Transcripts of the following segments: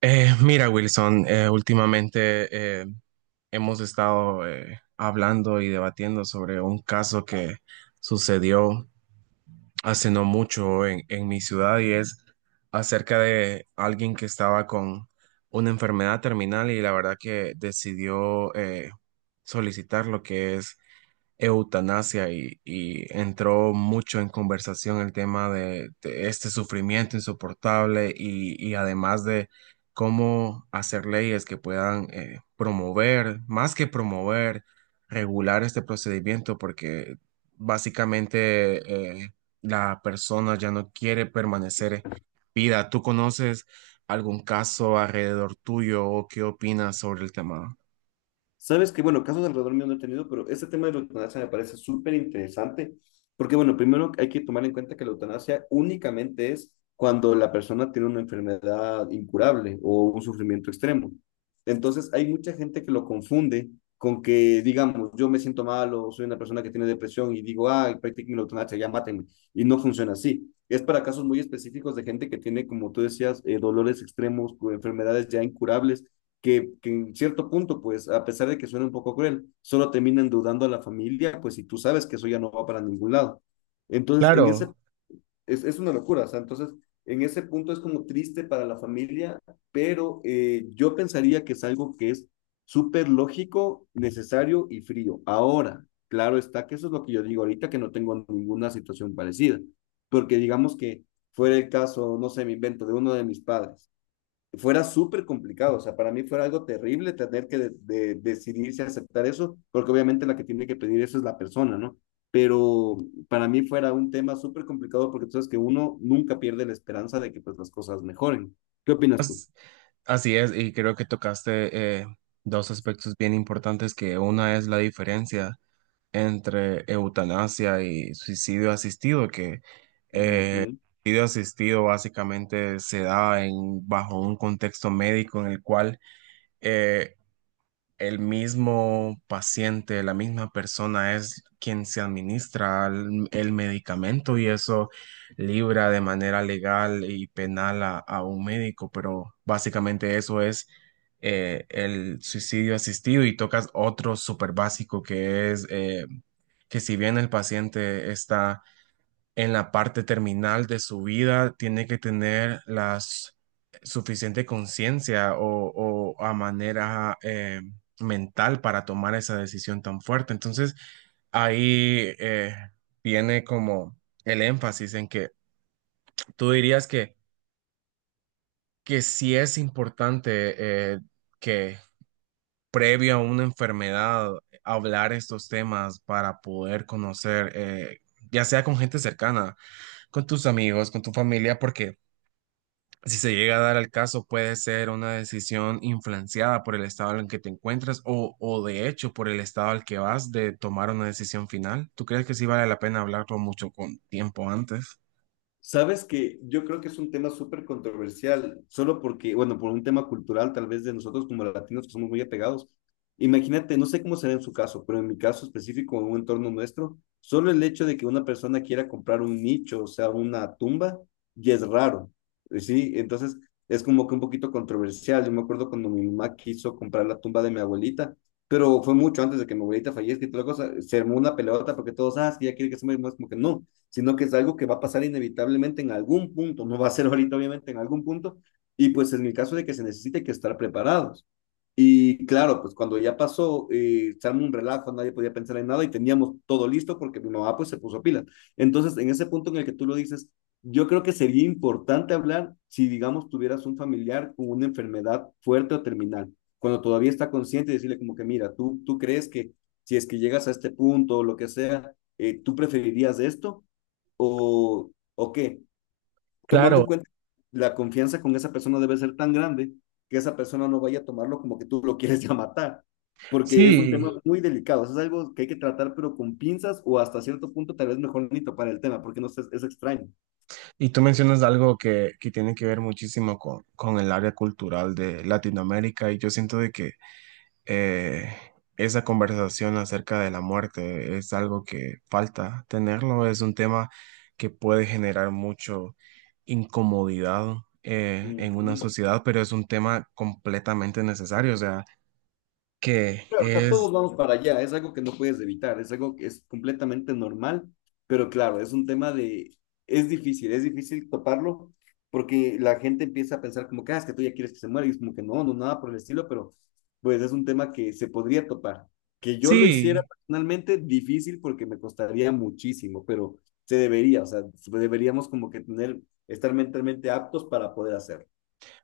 Mira, Wilson, últimamente hemos estado hablando y debatiendo sobre un caso que sucedió hace no mucho en mi ciudad y es acerca de alguien que estaba con una enfermedad terminal y la verdad que decidió solicitar lo que es eutanasia y entró mucho en conversación el tema de este sufrimiento insoportable y además de cómo hacer leyes que puedan promover, más que promover, regular este procedimiento porque básicamente la persona ya no quiere permanecer vida. ¿Tú conoces algún caso alrededor tuyo o qué opinas sobre el tema? Sabes que, bueno, casos alrededor mío no he tenido, pero ese tema de la eutanasia me parece súper interesante, porque, bueno, primero hay que tomar en cuenta que la eutanasia únicamente es cuando la persona tiene una enfermedad incurable o un sufrimiento extremo. Entonces, hay mucha gente que lo confunde con que, digamos, yo me siento mal o soy una persona que tiene depresión y digo, ay, practiquen la eutanasia, ya mátenme. Y no funciona así. Es para casos muy específicos de gente que tiene, como tú decías, dolores extremos, enfermedades ya incurables que en cierto punto, pues, a pesar de que suene un poco cruel, solo terminan dudando a la familia, pues, y tú sabes que eso ya no va para ningún lado. Entonces, en ese, Claro. es una locura, o sea, entonces, en ese punto es como triste para la familia, pero yo pensaría que es algo que es súper lógico, necesario y frío. Ahora, claro está que eso es lo que yo digo ahorita, que no tengo ninguna situación parecida, porque digamos que fuera el caso, no sé, me invento, de uno de mis padres fuera súper complicado, o sea, para mí fuera algo terrible tener que decidirse a aceptar eso, porque obviamente la que tiene que pedir eso es la persona, ¿no? Pero para mí fuera un tema súper complicado porque tú sabes que uno nunca pierde la esperanza de que pues las cosas mejoren. ¿Qué opinas tú? As- Así es, y creo que tocaste dos aspectos bien importantes, que una es la diferencia entre eutanasia y suicidio asistido, que Ujú. suicidio asistido básicamente se da en, bajo un contexto médico en el cual eh, el mismo paciente, la misma persona es quien se administra el medicamento y eso libra de manera legal y penal a un médico, pero básicamente eso es el suicidio asistido y tocas otro súper básico que es que si bien el paciente está en la parte terminal de su vida tiene que tener suficiente conciencia o a manera mental para tomar esa decisión tan fuerte. Entonces, ahí viene como el énfasis en que tú dirías que sí es importante que previo a una enfermedad hablar estos temas para poder conocer, ya sea con gente cercana, con tus amigos, con tu familia, porque si se llega a dar al caso, puede ser una decisión influenciada por el estado en que te encuentras o de hecho por el estado al que vas de tomar una decisión final. ¿Tú crees que sí vale la pena hablarlo mucho con tiempo antes? Sabes que yo creo que es un tema súper controversial, solo porque, bueno, por un tema cultural, tal vez de nosotros como latinos que somos muy apegados. Imagínate, no sé cómo será en su caso, pero en mi caso específico, en un entorno nuestro, solo el hecho de que una persona quiera comprar un nicho, o sea, una tumba, ya es raro, ¿sí? Entonces, es como que un poquito controversial. Yo me acuerdo cuando mi mamá quiso comprar la tumba de mi abuelita, pero fue mucho antes de que mi abuelita fallezca y toda la cosa, se armó una pelota porque todos, ah, es que ya quiere que se muera, y más como que no sino que es algo que va a pasar inevitablemente en algún punto, no va a ser ahorita obviamente en algún punto, y pues en el caso de que se necesite hay que estar preparados. Y claro, pues cuando ya pasó, se armó un relajo, nadie podía pensar en nada y teníamos todo listo porque mi mamá pues se puso pilas. Entonces, en ese punto en el que tú lo dices, yo creo que sería importante hablar si, digamos, tuvieras un familiar con una enfermedad fuerte o terminal, cuando todavía está consciente y decirle como que, mira, tú crees que si es que llegas a este punto o lo que sea, ¿tú preferirías esto? ¿O qué? Tomando Claro, en cuenta que la confianza con esa persona debe ser tan grande que esa persona no vaya a tomarlo como que tú lo quieres ya matar, porque es un tema sí. muy delicado, eso es algo que hay que tratar pero con pinzas o hasta cierto punto tal vez mejor ni topar el tema, porque no sé, es extraño. Y tú mencionas algo que tiene que ver muchísimo con el área cultural de Latinoamérica y yo siento de que eh, esa conversación acerca de la muerte es algo que falta tenerlo, es un tema que puede generar mucho incomodidad, en una Ujú. sociedad, pero es un tema completamente necesario, o sea, que O sea, es, todos vamos para allá, es algo que no puedes evitar, es algo que es completamente normal, pero claro, es un tema de, es difícil toparlo, porque la gente empieza a pensar como que, ah, es que tú ya quieres que se muera, y es como que no, no, nada por el estilo, pero pues es un tema que se podría topar. Que yo lo hiciera sí, personalmente, difícil porque me costaría muchísimo, pero se debería, o sea, deberíamos como que tener, estar mentalmente aptos para poder hacerlo.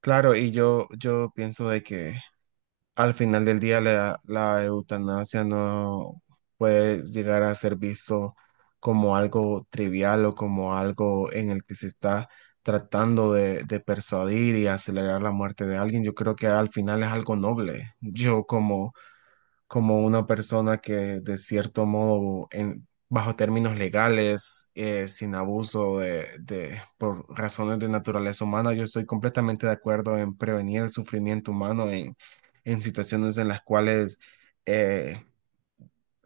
claro, yo pienso de que al final del día, la eutanasia no puede llegar a ser visto como algo trivial o como algo en el que se está tratando de persuadir y acelerar la muerte de alguien. Yo creo que al final es algo noble. Yo como una persona que de cierto modo, en, bajo términos legales, sin abuso por razones de naturaleza humana, yo estoy completamente de acuerdo en prevenir el sufrimiento humano en situaciones en las cuales eh,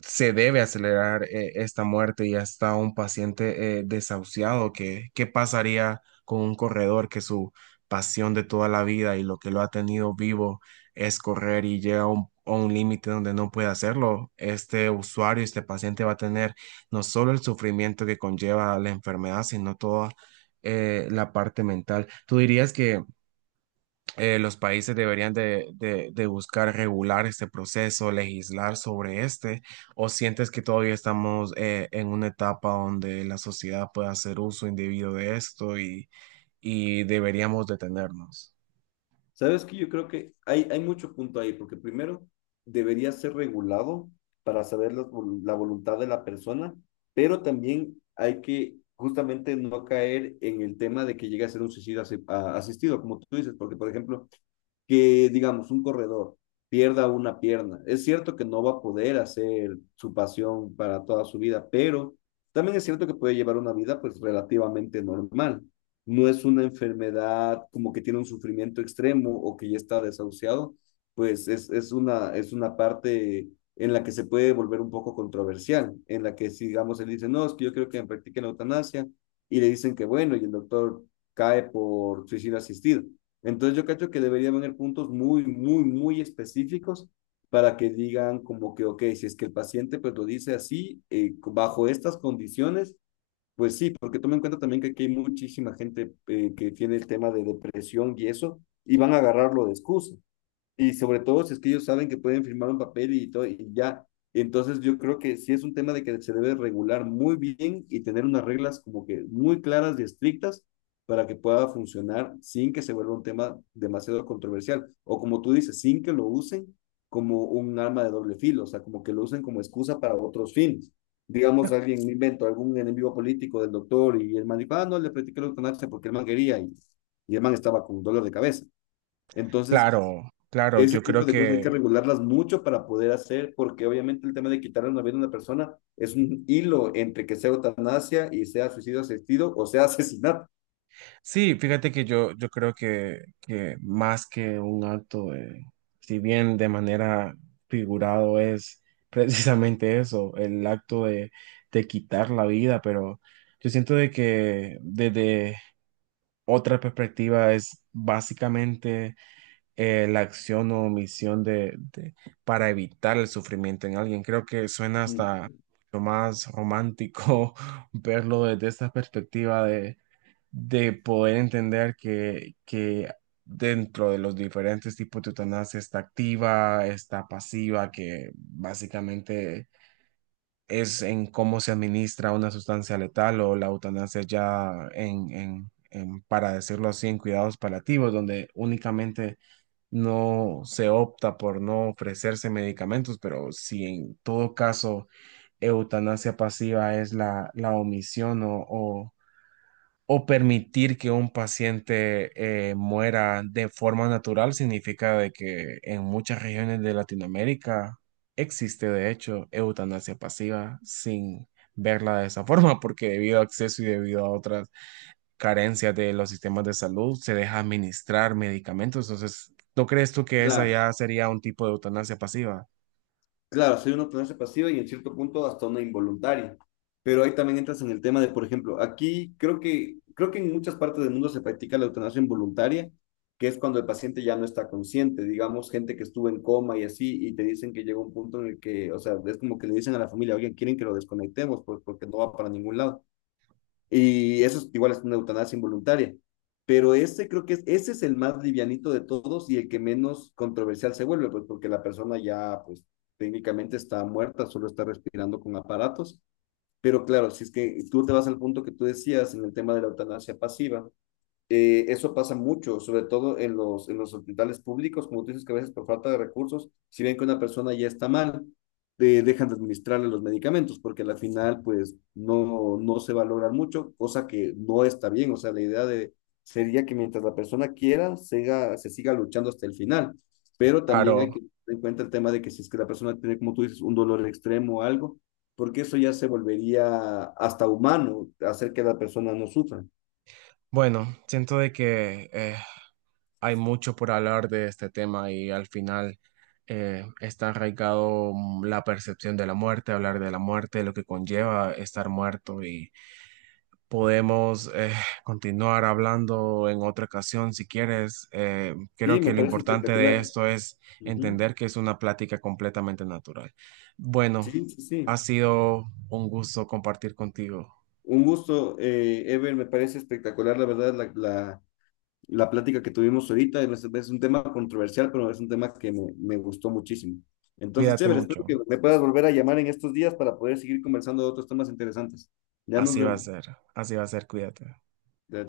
se debe acelerar esta muerte y hasta un paciente desahuciado, que, ¿qué pasaría con un corredor que su pasión de toda la vida y lo que lo ha tenido vivo es correr y llega a un límite donde no puede hacerlo? Este usuario, este paciente va a tener no solo el sufrimiento que conlleva la enfermedad, sino toda la parte mental. ¿Tú dirías que los países deberían de buscar regular este proceso, legislar sobre este, o sientes que todavía estamos en una etapa donde la sociedad puede hacer uso indebido de esto y deberíamos detenernos? Sabes que yo creo que hay mucho punto ahí, porque primero debería ser regulado para saber la, la voluntad de la persona, pero también hay que justamente no caer en el tema de que llegue a ser un suicidio asistido, como tú dices, porque por ejemplo, que digamos un corredor pierda una pierna, es cierto que no va a poder hacer su pasión para toda su vida, pero también es cierto que puede llevar una vida pues relativamente normal no es una enfermedad como que tiene un sufrimiento extremo o que ya está desahuciado, pues es una parte en la que se puede volver un poco controversial, en la que, si, digamos, él dice, no, es que yo creo que me practiquen la eutanasia, y le dicen que bueno, y el doctor cae por suicidio asistido. Entonces yo creo que debería haber puntos muy, muy, muy específicos para que digan como que, ok, si es que el paciente pues lo dice así, bajo estas condiciones, pues sí, porque toma en cuenta también que aquí hay muchísima gente que tiene el tema de depresión y eso, y van a agarrarlo de excusa. Y sobre todo si es que ellos saben que pueden firmar un papel y todo, y ya. Entonces yo creo que sí es un tema de que se debe regular muy bien y tener unas reglas como que muy claras y estrictas para que pueda funcionar sin que se vuelva un tema demasiado controversial. O como tú dices, sin que lo usen como un arma de doble filo, o sea, como que lo usen como excusa para otros fines. Digamos, alguien un invento, algún enemigo político del doctor y el man dijo, ah, no, le practiqué la eutanasia porque el man quería y el man estaba con dolor de cabeza. Entonces, Claro, claro, ese yo creo tipo de cosas hay que que regularlas mucho para poder hacer, porque obviamente el tema de quitarle una vida a una persona es un hilo entre que sea eutanasia y sea suicidio asistido o sea asesinato. sí. Fíjate que yo creo que más que un acto de, si bien de manera figurado es precisamente eso, el acto de quitar la vida, pero yo siento de que desde otra perspectiva es básicamente la acción o omisión para evitar el sufrimiento en alguien. Creo que suena Mm. hasta lo más romántico verlo desde esta perspectiva de poder entender que dentro de los diferentes tipos de eutanasia está activa, está pasiva, que básicamente es en cómo se administra una sustancia letal o la eutanasia ya en, para decirlo así, en cuidados paliativos, donde únicamente no se opta por no ofrecerse medicamentos, pero si en todo caso eutanasia pasiva es la omisión o permitir que un paciente muera de forma natural significa de que en muchas regiones de Latinoamérica existe de hecho eutanasia pasiva sin verla de esa forma, porque debido a acceso y debido a otras carencias de los sistemas de salud se deja administrar medicamentos. Entonces, ¿no crees tú que esa Claro. ya sería un tipo de eutanasia pasiva? Claro, soy una observancia pasiva y en cierto punto hasta una involuntaria. Pero ahí también entras en el tema de, por ejemplo, aquí creo que en muchas partes del mundo se practica la eutanasia involuntaria, que es cuando el paciente ya no está consciente, digamos, gente que estuvo en coma y así, y te dicen que llega un punto en el que, o sea, es como que le dicen a la familia, oigan, quieren que lo desconectemos pues, porque no va para ningún lado. Y eso es, igual es una eutanasia involuntaria. Pero ese creo que es, ese es el más livianito de todos y el que menos controversial se vuelve, pues porque la persona ya, pues técnicamente está muerta, solo está respirando con aparatos. Pero claro, si es que tú te vas al punto que tú decías en el tema de la eutanasia pasiva, eso pasa mucho, sobre todo en los hospitales públicos, como tú dices que a veces por falta de recursos, si ven que una persona ya está mal, dejan de administrarle los medicamentos, porque al final pues no, no se valora mucho, cosa que no está bien, o sea, la idea de, sería que mientras la persona quiera, siga, se siga luchando hasta el final, pero también hay Claro. que tener en cuenta el tema de que si es que la persona tiene, como tú dices, un dolor extremo o algo, porque eso ya se volvería hasta humano, hacer que la persona no sufra. Bueno, siento de que hay mucho por hablar de este tema y al final está arraigado, la percepción de la muerte, hablar de la muerte, lo que conlleva estar muerto y podemos continuar hablando en otra ocasión si quieres. Creo Sí, que me lo parece importante de espectacular. esto es Ujú. entender que es una plática completamente natural. Sí, Bueno, sí, ha sí. sido un gusto compartir contigo. Un gusto, Ever, me parece espectacular, la verdad, la plática que tuvimos ahorita. Es un tema controversial, pero es un tema que me gustó muchísimo. Entonces, Cuídate chévere, espero que mucho. me puedas volver a llamar en estos días para poder seguir conversando de otros temas interesantes. Ya nos Así va a ser. vemos. Así va a ser. Cuídate.